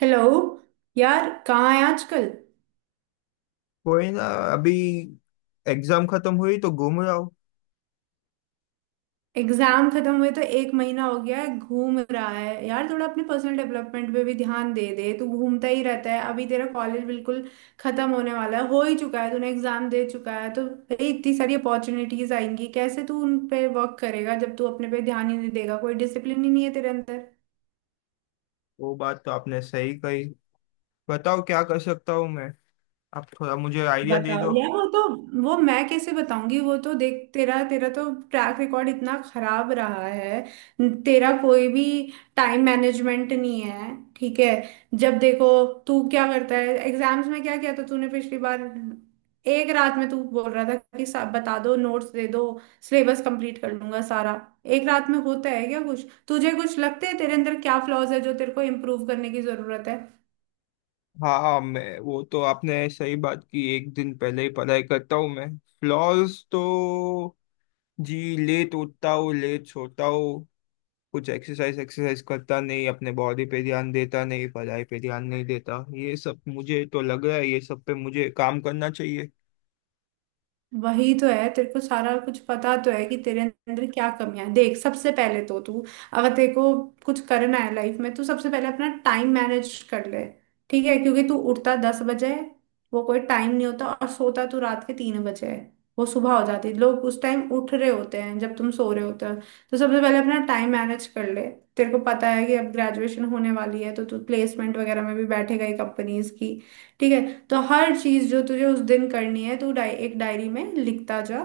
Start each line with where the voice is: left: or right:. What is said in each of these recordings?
right: Hello. यार कहाँ है आजकल?
left: कोई ना। अभी एग्जाम खत्म हुई तो घूम रहा हूँ।
right: एग्जाम खत्म हुए तो एक महीना हो गया है, घूम रहा है यार। थोड़ा अपने पर्सनल डेवलपमेंट पे भी ध्यान दे दे तू। घूमता ही रहता है। अभी तेरा कॉलेज बिल्कुल खत्म होने वाला है, हो ही चुका है, तूने एग्जाम दे चुका है, तो भाई इतनी सारी अपॉर्चुनिटीज आएंगी, कैसे तू उन पे वर्क करेगा जब तू अपने पे ध्यान ही नहीं देगा? कोई डिसिप्लिन ही नहीं है तेरे अंदर।
left: वो बात तो आपने सही कही। बताओ क्या कर सकता हूँ मैं। आप थोड़ा मुझे आइडिया दे
right: बताओ
left: दो।
right: यार। वो तो वो मैं कैसे बताऊंगी? वो तो देख, तेरा तेरा तो ट्रैक रिकॉर्ड इतना खराब रहा है। तेरा कोई भी टाइम मैनेजमेंट नहीं है। ठीक है। जब देखो तू क्या करता है? एग्जाम्स में क्या किया था तूने पिछली बार? एक रात में तू बोल रहा था कि सब बता दो, नोट्स दे दो, सिलेबस कंप्लीट कर लूंगा सारा। एक रात में होता है क्या कुछ? तुझे कुछ लगता है तेरे अंदर क्या फ्लॉज है जो तेरे को इम्प्रूव करने की जरूरत?
left: हाँ हाँ, मैं वो तो आपने सही बात की। एक दिन पहले ही पढ़ाई करता हूँ मैं। फ्लॉज तो जी, लेट उठता हूँ, लेट सोता हूँ। कुछ एक्सरसाइज एक्सरसाइज करता नहीं, अपने बॉडी पे ध्यान देता नहीं, पढ़ाई पे ध्यान नहीं देता। ये सब मुझे तो लग रहा है, ये सब पे मुझे काम करना चाहिए।
right: वही तो है, तेरे को सारा कुछ पता तो है कि तेरे अंदर क्या कमियां हैं। देख, सबसे पहले तो तू, अगर तेरे को कुछ करना है लाइफ में तो सबसे पहले अपना टाइम मैनेज कर ले। ठीक है, क्योंकि तू उठता 10 बजे है, वो कोई टाइम नहीं होता, और सोता तू रात के 3 बजे है, वो सुबह हो जाती है, लोग उस टाइम उठ रहे होते हैं जब तुम सो रहे होते हो। तो सबसे पहले अपना टाइम मैनेज कर ले। तेरे को पता है कि अब ग्रेजुएशन होने वाली है, तो तू प्लेसमेंट वगैरह में भी बैठेगा ही, कंपनीज की। ठीक है। तो हर चीज जो तुझे उस दिन करनी है तू एक डायरी में लिखता जा।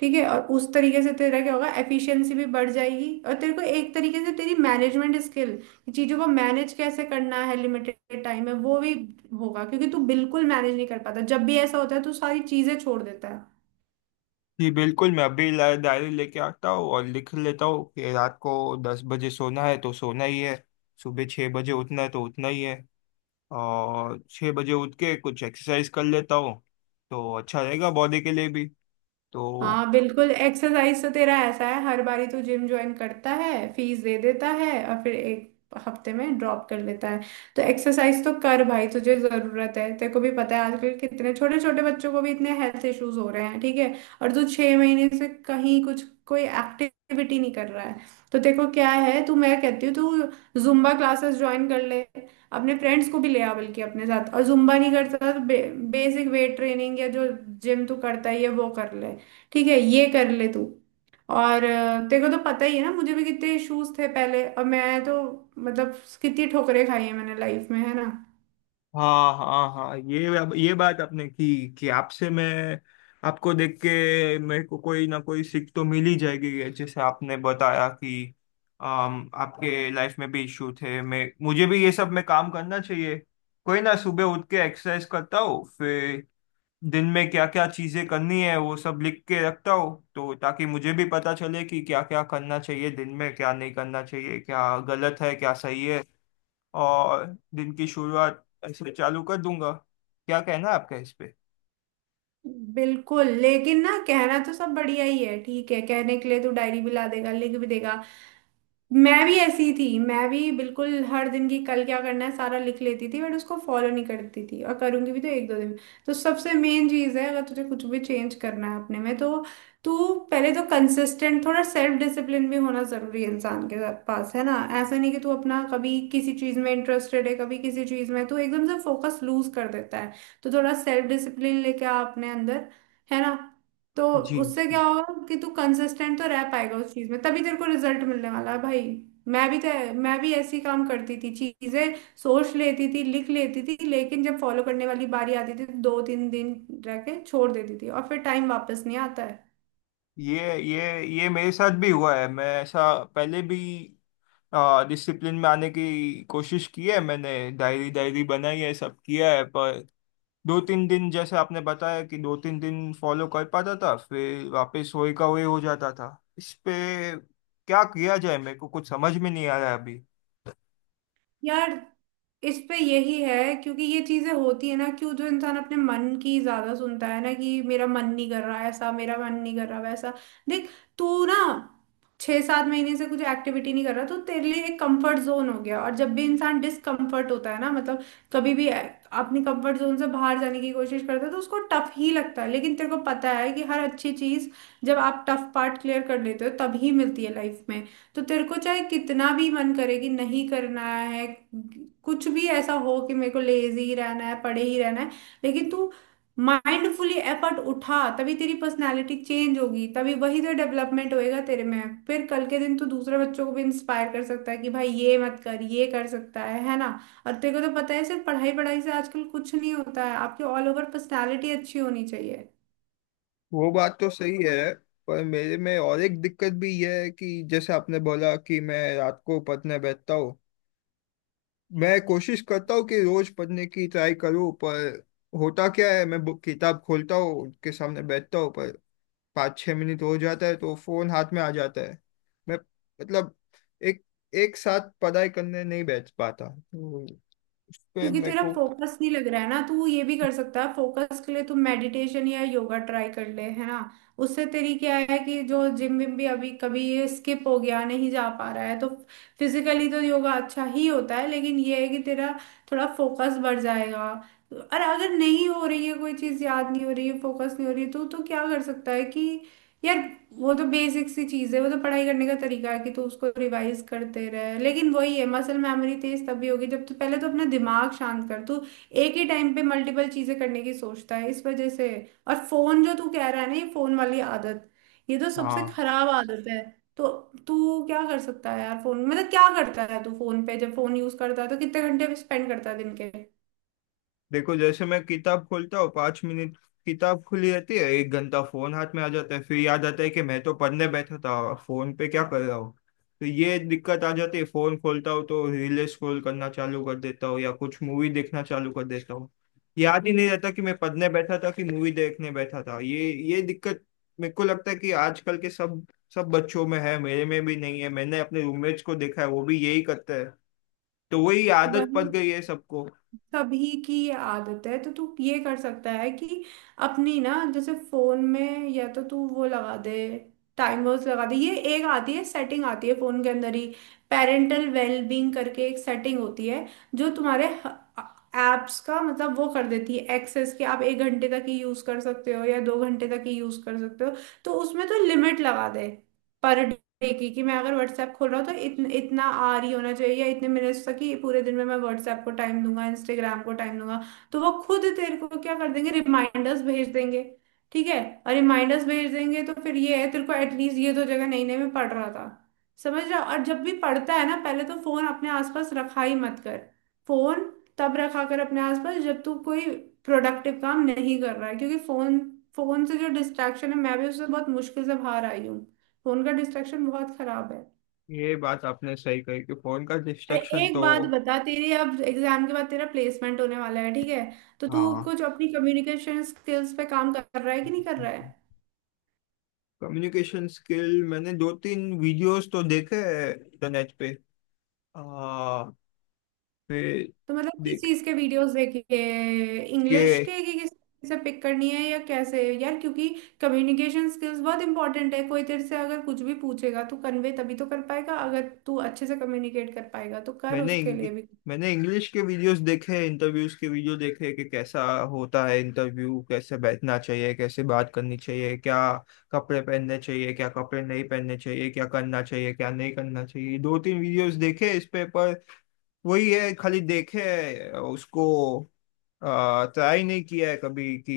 right: ठीक है, और उस तरीके से तेरा क्या होगा, एफिशिएंसी भी बढ़ जाएगी, और तेरे को एक तरीके से तेरी मैनेजमेंट स्किल, चीजों को मैनेज कैसे करना है लिमिटेड टाइम में, वो भी होगा, क्योंकि तू बिल्कुल मैनेज नहीं कर पाता। जब भी ऐसा होता है तू सारी चीजें छोड़ देता है।
left: जी बिल्कुल, मैं अभी डायरी लेके आता हूँ और लिख लेता हूँ कि रात को 10 बजे सोना है तो सोना ही है। सुबह 6 बजे उठना है तो उठना ही है। और 6 बजे उठ के कुछ एक्सरसाइज कर लेता हूँ तो अच्छा रहेगा बॉडी के लिए भी। तो
right: हाँ बिल्कुल। एक्सरसाइज तो तेरा ऐसा है, हर बारी तू जिम ज्वाइन करता है, फीस दे देता है, और फिर एक हफ्ते में ड्रॉप कर लेता है। तो एक्सरसाइज तो कर भाई, तुझे जरूरत है। तेरे को भी पता है आजकल कितने छोटे छोटे बच्चों को भी इतने हेल्थ इश्यूज हो रहे हैं। ठीक है। और तू 6 महीने से कहीं कुछ कोई एक्टिविटी नहीं कर रहा है। तो तेरे को क्या है, तू, मैं कहती हूँ, तू जुम्बा क्लासेस ज्वाइन कर ले। अपने फ्रेंड्स को भी ले आ बल्कि अपने साथ, और जुम्बा नहीं करता तो बेसिक वेट ट्रेनिंग या जो जिम तू करता है ये वो कर ले। ठीक है, ये कर ले तू। और तेरे को तो पता ही है ना, मुझे भी कितने इश्यूज थे पहले, और मैं तो, मतलब, कितनी ठोकरें खाई है मैंने लाइफ में, है ना।
left: हाँ हाँ हाँ, ये बात आपने की कि आपसे मैं, आपको देख के मेरे को कोई ना कोई सीख तो मिल ही जाएगी। जैसे आपने बताया कि आपके लाइफ में भी इश्यू थे, मैं मुझे भी ये सब में काम करना चाहिए। कोई ना, सुबह उठ के एक्सरसाइज करता हूँ, फिर दिन में क्या क्या चीजें करनी है वो सब लिख के रखता हूँ। तो ताकि मुझे भी पता चले कि क्या क्या करना चाहिए दिन में, क्या नहीं करना चाहिए, क्या गलत है क्या सही है। और दिन की शुरुआत ऐसे चालू कर दूंगा। क्या कहना है आपका इस पे।
right: बिल्कुल, लेकिन ना, कहना तो सब बढ़िया ही है। ठीक है, कहने के लिए तू डायरी भी ला देगा, लिख भी देगा। मैं भी ऐसी थी, मैं भी बिल्कुल हर दिन की कल क्या करना है सारा लिख लेती थी, बट उसको फॉलो नहीं करती थी, और करूंगी भी तो 1-2 दिन। तो सबसे मेन चीज़ है, अगर तुझे कुछ भी चेंज करना है अपने में, तो तू पहले तो कंसिस्टेंट, थोड़ा सेल्फ डिसिप्लिन भी होना जरूरी है इंसान के साथ पास, है ना। ऐसा नहीं कि तू अपना कभी किसी चीज़ में इंटरेस्टेड है, कभी किसी चीज़ में तू एकदम से फोकस लूज कर देता है। तो थोड़ा सेल्फ डिसिप्लिन लेके आ अपने अंदर, है ना। तो
left: जी
right: उससे
left: जी,
right: क्या होगा कि तू कंसिस्टेंट तो रह पाएगा उस चीज में, तभी तेरे को रिजल्ट मिलने वाला है भाई। मैं भी तो, मैं भी ऐसी काम करती थी चीजें, सोच लेती थी, लिख लेती थी, लेकिन जब फॉलो करने वाली बारी आती थी तो 2-3 दिन रह के छोड़ देती थी, और फिर टाइम वापस नहीं आता है।
left: ये मेरे साथ भी हुआ है। मैं ऐसा पहले भी डिसिप्लिन में आने की कोशिश की है मैंने। डायरी डायरी बनाई है, सब किया है, पर 2-3 दिन, जैसे आपने बताया कि 2-3 दिन फॉलो कर पाता था फिर वापस वही का वही हो जाता था। इस पे क्या किया जाए, मेरे को कुछ समझ में नहीं आ रहा है अभी।
right: यार, इस पे यही है, क्योंकि ये चीजें होती है ना, कि जो इंसान अपने मन की ज्यादा सुनता है, ना कि मेरा मन नहीं कर रहा ऐसा, मेरा मन नहीं कर रहा वैसा। देख, तू ना 6-7 महीने से कुछ एक्टिविटी नहीं कर रहा, तो तेरे लिए एक कंफर्ट जोन हो गया, और जब भी इंसान डिसकंफर्ट होता है ना, मतलब, कभी भी अपने कंफर्ट जोन से बाहर जाने की कोशिश करता है, तो उसको टफ ही लगता है, लेकिन तेरे को पता है कि हर अच्छी चीज जब आप टफ पार्ट क्लियर कर लेते हो तभी मिलती है लाइफ में। तो तेरे को चाहे कितना भी मन करे कि नहीं करना है, कुछ भी ऐसा हो कि मेरे को लेजी ही रहना है, पड़े ही रहना है, लेकिन तू माइंडफुली एफर्ट उठा, तभी तेरी पर्सनालिटी चेंज होगी, तभी वही तो डेवलपमेंट होएगा तेरे में। फिर कल के दिन तू दूसरे बच्चों को भी इंस्पायर कर सकता है कि भाई ये मत कर, ये कर सकता है ना। और तेरे को तो पता है, सिर्फ पढ़ाई पढ़ाई से आजकल कुछ नहीं होता है, आपकी ऑल ओवर पर्सनालिटी अच्छी होनी चाहिए।
left: वो बात तो सही है, पर मेरे में और एक दिक्कत भी यह है कि जैसे आपने बोला कि मैं रात को पढ़ने बैठता हूँ। मैं कोशिश करता हूँ कि रोज पढ़ने की ट्राई करूँ, पर होता क्या है, मैं बुक किताब खोलता हूँ, उसके सामने बैठता हूँ पर 5-6 मिनट हो जाता है तो फोन हाथ में आ जाता है। मैं मतलब एक एक साथ पढ़ाई करने नहीं बैठ पाता तो उस पे
right: क्योंकि
left: मेरे
right: तेरा
left: को।
right: फोकस नहीं लग रहा है ना। तू ये भी कर सकता है, फोकस के लिए तू मेडिटेशन या योगा ट्राई कर ले, है ना। उससे तेरी क्या है कि जो जिम विम भी अभी कभी ये स्किप हो गया, नहीं जा पा रहा है, तो फिजिकली तो योगा अच्छा ही होता है, लेकिन ये है कि तेरा थोड़ा फोकस बढ़ जाएगा। और अगर नहीं हो रही है कोई चीज, याद नहीं हो रही है, फोकस नहीं हो रही है, तो क्या कर सकता है कि, यार, वो तो बेसिक सी चीज है, वो तो पढ़ाई करने का तरीका है कि तू उसको रिवाइज करते रहे, लेकिन वही है, मसल मेमोरी तेज तभी होगी जब तू पहले तो अपना दिमाग शांत कर। तू एक ही टाइम पे मल्टीपल चीजें करने की सोचता है इस वजह से। और फोन जो तू कह रहा है ना, ये फोन वाली आदत, ये तो सबसे
left: हाँ,
right: खराब आदत है। तो तू क्या कर सकता है यार, फोन, मतलब क्या करता है तू फोन पे, जब फोन यूज करता है तो कितने घंटे स्पेंड करता है दिन के?
left: देखो, जैसे मैं किताब खोलता हूँ, 5 मिनट किताब खुली रहती है, 1 घंटा फोन हाथ में आ जाता है। फिर याद आता है कि मैं तो पढ़ने बैठा था, फोन पे क्या कर रहा हूँ। तो ये दिक्कत आ जाती है। फोन खोलता हूँ तो रील स्क्रॉल करना चालू कर देता हूँ या कुछ मूवी देखना चालू कर देता हूँ। याद ही नहीं रहता कि मैं पढ़ने बैठा था कि मूवी देखने बैठा था। ये दिक्कत मेरे को लगता है कि आजकल के सब सब बच्चों में है, मेरे में भी नहीं है। मैंने अपने रूममेट्स को देखा है, वो भी यही करता है। तो वही आदत
right: वही,
left: पड़ गई है सबको।
right: सभी की ये आदत है, तो तू ये कर सकता है कि अपनी ना, जैसे फोन में, या तो तू वो लगा दे, टाइमर्स लगा दे, ये एक आती है सेटिंग, आती है फोन के अंदर ही, पेरेंटल वेलबींग करके एक सेटिंग होती है, जो तुम्हारे एप्स का मतलब वो कर देती है एक्सेस, कि आप एक घंटे तक ही यूज कर सकते हो या 2 घंटे तक ही यूज कर सकते हो। तो उसमें तो लिमिट लगा दे, पर देगी कि मैं अगर व्हाट्सएप खोल रहा हूँ तो इतना आर ही होना चाहिए, या इतने मिनट्स तक, कि पूरे दिन में मैं व्हाट्सएप को टाइम दूंगा, इंस्टाग्राम को टाइम दूंगा। तो वो खुद तेरे को क्या कर देंगे, रिमाइंडर्स भेज देंगे। ठीक है, और रिमाइंडर्स भेज देंगे तो फिर ये है, तेरे को एटलीस्ट ये तो जगह नहीं, नहीं मैं पढ़ रहा था, समझ रहा। और जब भी पढ़ता है ना, पहले तो फोन अपने आसपास रखा ही मत कर। फोन तब रखा कर अपने आसपास जब तू कोई प्रोडक्टिव काम नहीं कर रहा है, क्योंकि फोन फोन से जो डिस्ट्रैक्शन है, मैं भी उससे बहुत मुश्किल से बाहर आई हूँ। फोन का डिस्ट्रैक्शन बहुत खराब है।
left: ये बात आपने सही कही कि फोन का
right: अरे,
left: डिस्ट्रैक्शन
right: एक
left: तो।
right: बात बता, तेरे अब एग्जाम के बाद तेरा प्लेसमेंट होने वाला है, ठीक है। तो तू
left: हाँ।
right: कुछ अपनी कम्युनिकेशन स्किल्स पे काम कर रहा है कि नहीं कर रहा है?
left: कम्युनिकेशन स्किल, मैंने 2-3 वीडियोस तो देखे हैं इंटरनेट पे। आ, फिर,
right: तो मतलब किस
left: देख
right: चीज के वीडियोस देखे? इंग्लिश
left: के,
right: के, कि किस से पिक करनी है या कैसे यार, क्योंकि कम्युनिकेशन स्किल्स बहुत इंपॉर्टेंट है, कोई तेरे से अगर कुछ भी पूछेगा तो कन्वे तभी तो कर पाएगा अगर तू अच्छे से कम्युनिकेट कर पाएगा, तो कर
left: मैंने
right: उसके
left: इंग,
right: लिए भी।
left: मैंने इंग्लिश के वीडियोस देखे, इंटरव्यूज के वीडियो देखे कि कैसा होता है इंटरव्यू, कैसे बैठना चाहिए, कैसे बात करनी चाहिए, क्या कपड़े पहनने चाहिए, क्या कपड़े नहीं पहनने चाहिए, क्या करना चाहिए क्या नहीं करना चाहिए। 2-3 वीडियोस देखे इस पे, पर वही है, खाली देखे है, उसको ट्राई नहीं किया है कभी कि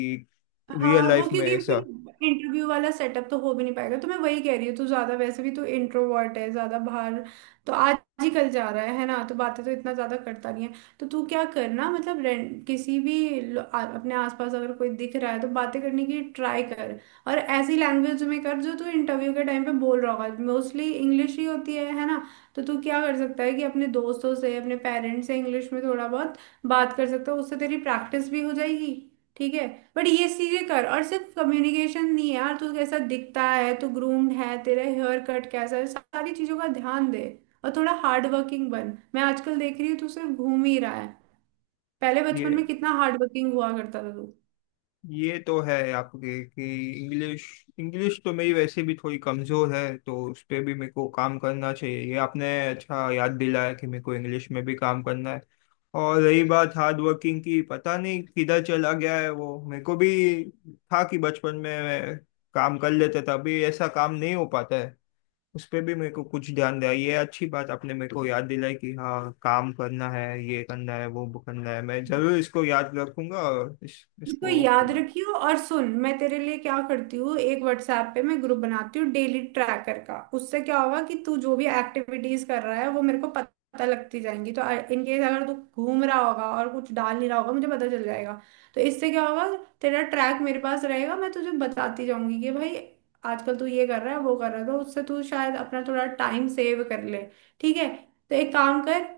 left: रियल
right: हाँ वो
left: लाइफ में
right: क्योंकि
left: ऐसा।
right: फिर इंटरव्यू वाला सेटअप तो हो भी नहीं पाएगा, तो मैं वही कह रही हूँ, तू ज्यादा, वैसे भी तू इंट्रोवर्ट है, ज्यादा बाहर तो आज ही कल जा रहा है ना, तो बातें तो इतना ज्यादा करता नहीं है। तो तू क्या करना, मतलब, किसी भी अपने आसपास अगर कोई दिख रहा है तो बातें करने की ट्राई कर। और ऐसी लैंग्वेज में कर जो तू इंटरव्यू के टाइम पे बोल रहा होगा, मोस्टली इंग्लिश ही होती है ना। तो तू क्या कर सकता है कि अपने दोस्तों से, अपने पेरेंट्स से इंग्लिश में थोड़ा बहुत बात कर सकता है, उससे तेरी प्रैक्टिस भी हो जाएगी। ठीक है। बट ये चीजें कर, और सिर्फ कम्युनिकेशन नहीं है यार, तू कैसा दिखता है, तू ग्रूम्ड है, तेरा हेयर कट कैसा है, सारी चीजों का ध्यान दे। और थोड़ा हार्ड वर्किंग बन, मैं आजकल देख रही हूँ तू सिर्फ घूम ही रहा है। पहले बचपन
left: ये
right: में कितना हार्ड वर्किंग हुआ करता था तू।
left: ये तो है आपके कि इंग्लिश इंग्लिश तो मेरी वैसे भी थोड़ी कमज़ोर है, तो उस पे भी मेरे को काम करना चाहिए। ये आपने अच्छा याद दिलाया कि मेरे को इंग्लिश में भी काम करना है। और रही बात हार्ड वर्किंग की, पता नहीं किधर चला गया है वो। मेरे को भी था कि बचपन में मैं काम कर लेते थे, अभी ऐसा काम नहीं हो पाता है। उस पे भी मेरे को कुछ ध्यान दिया। ये अच्छी बात आपने मेरे को याद दिलाई कि हाँ काम करना है, ये करना है, वो करना है। मैं जरूर इसको याद रखूंगा और
right: इसको
left: इसको।
right: याद रखियो, और सुन, मैं तेरे लिए क्या करती हूँ, एक व्हाट्सएप पे मैं ग्रुप बनाती हूँ डेली ट्रैकर का, उससे क्या होगा कि तू जो भी एक्टिविटीज कर रहा है वो मेरे को पता लगती जाएंगी, तो इन केस अगर तू घूम रहा होगा और कुछ डाल नहीं रहा होगा, मुझे पता चल जाएगा। तो इससे क्या होगा, तेरा ट्रैक मेरे पास रहेगा, मैं तुझे बताती जाऊंगी कि भाई आजकल तू ये कर रहा है वो कर रहा है, तो उससे तू शायद अपना थोड़ा टाइम सेव कर ले। ठीक है। तो एक काम कर,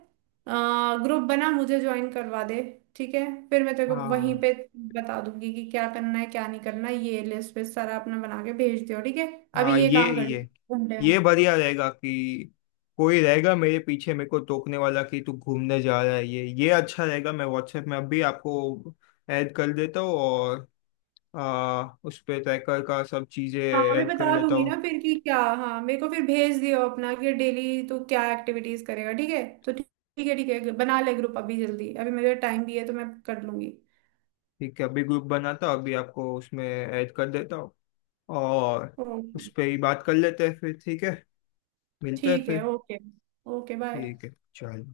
right: ग्रुप बना, मुझे ज्वाइन करवा दे। ठीक है। फिर मैं तेरे को वहीं
left: हाँ
right: पे बता दूंगी कि क्या करना है क्या नहीं करना है, ये लिस्ट पे सारा अपना बना के भेज दियो, ठीक है।
left: हाँ,
right: अभी ये
left: ये
right: काम कर ली,
left: ये
right: घंटे
left: ये
right: में।
left: बढ़िया रहेगा कि कोई रहेगा मेरे पीछे मेरे को टोकने वाला कि तू घूमने जा रहा है। ये अच्छा रहेगा। मैं व्हाट्सएप में अभी आपको ऐड कर देता हूँ और उस पे ट्रैकर का सब चीज़ें
right: हाँ, मैं
left: ऐड कर
right: बता
left: लेता
right: दूंगी ना
left: हूँ।
right: फिर कि क्या, हाँ मेरे को फिर भेज दियो अपना कि डेली तू क्या एक्टिविटीज करेगा, ठीक है, तो ठीक। ठीक है, ठीक है, बना ले ग्रुप अभी जल्दी, अभी मेरे टाइम भी है तो मैं कर लूंगी।
left: ठीक है, अभी ग्रुप बनाता हूँ, अभी आपको उसमें ऐड कर देता हूँ और
right: ओके।
left: उस पर ही बात कर लेते हैं फिर। ठीक है, मिलते हैं
right: ठीक है,
left: फिर।
right: Okay, okay bye.
left: ठीक है, चलो।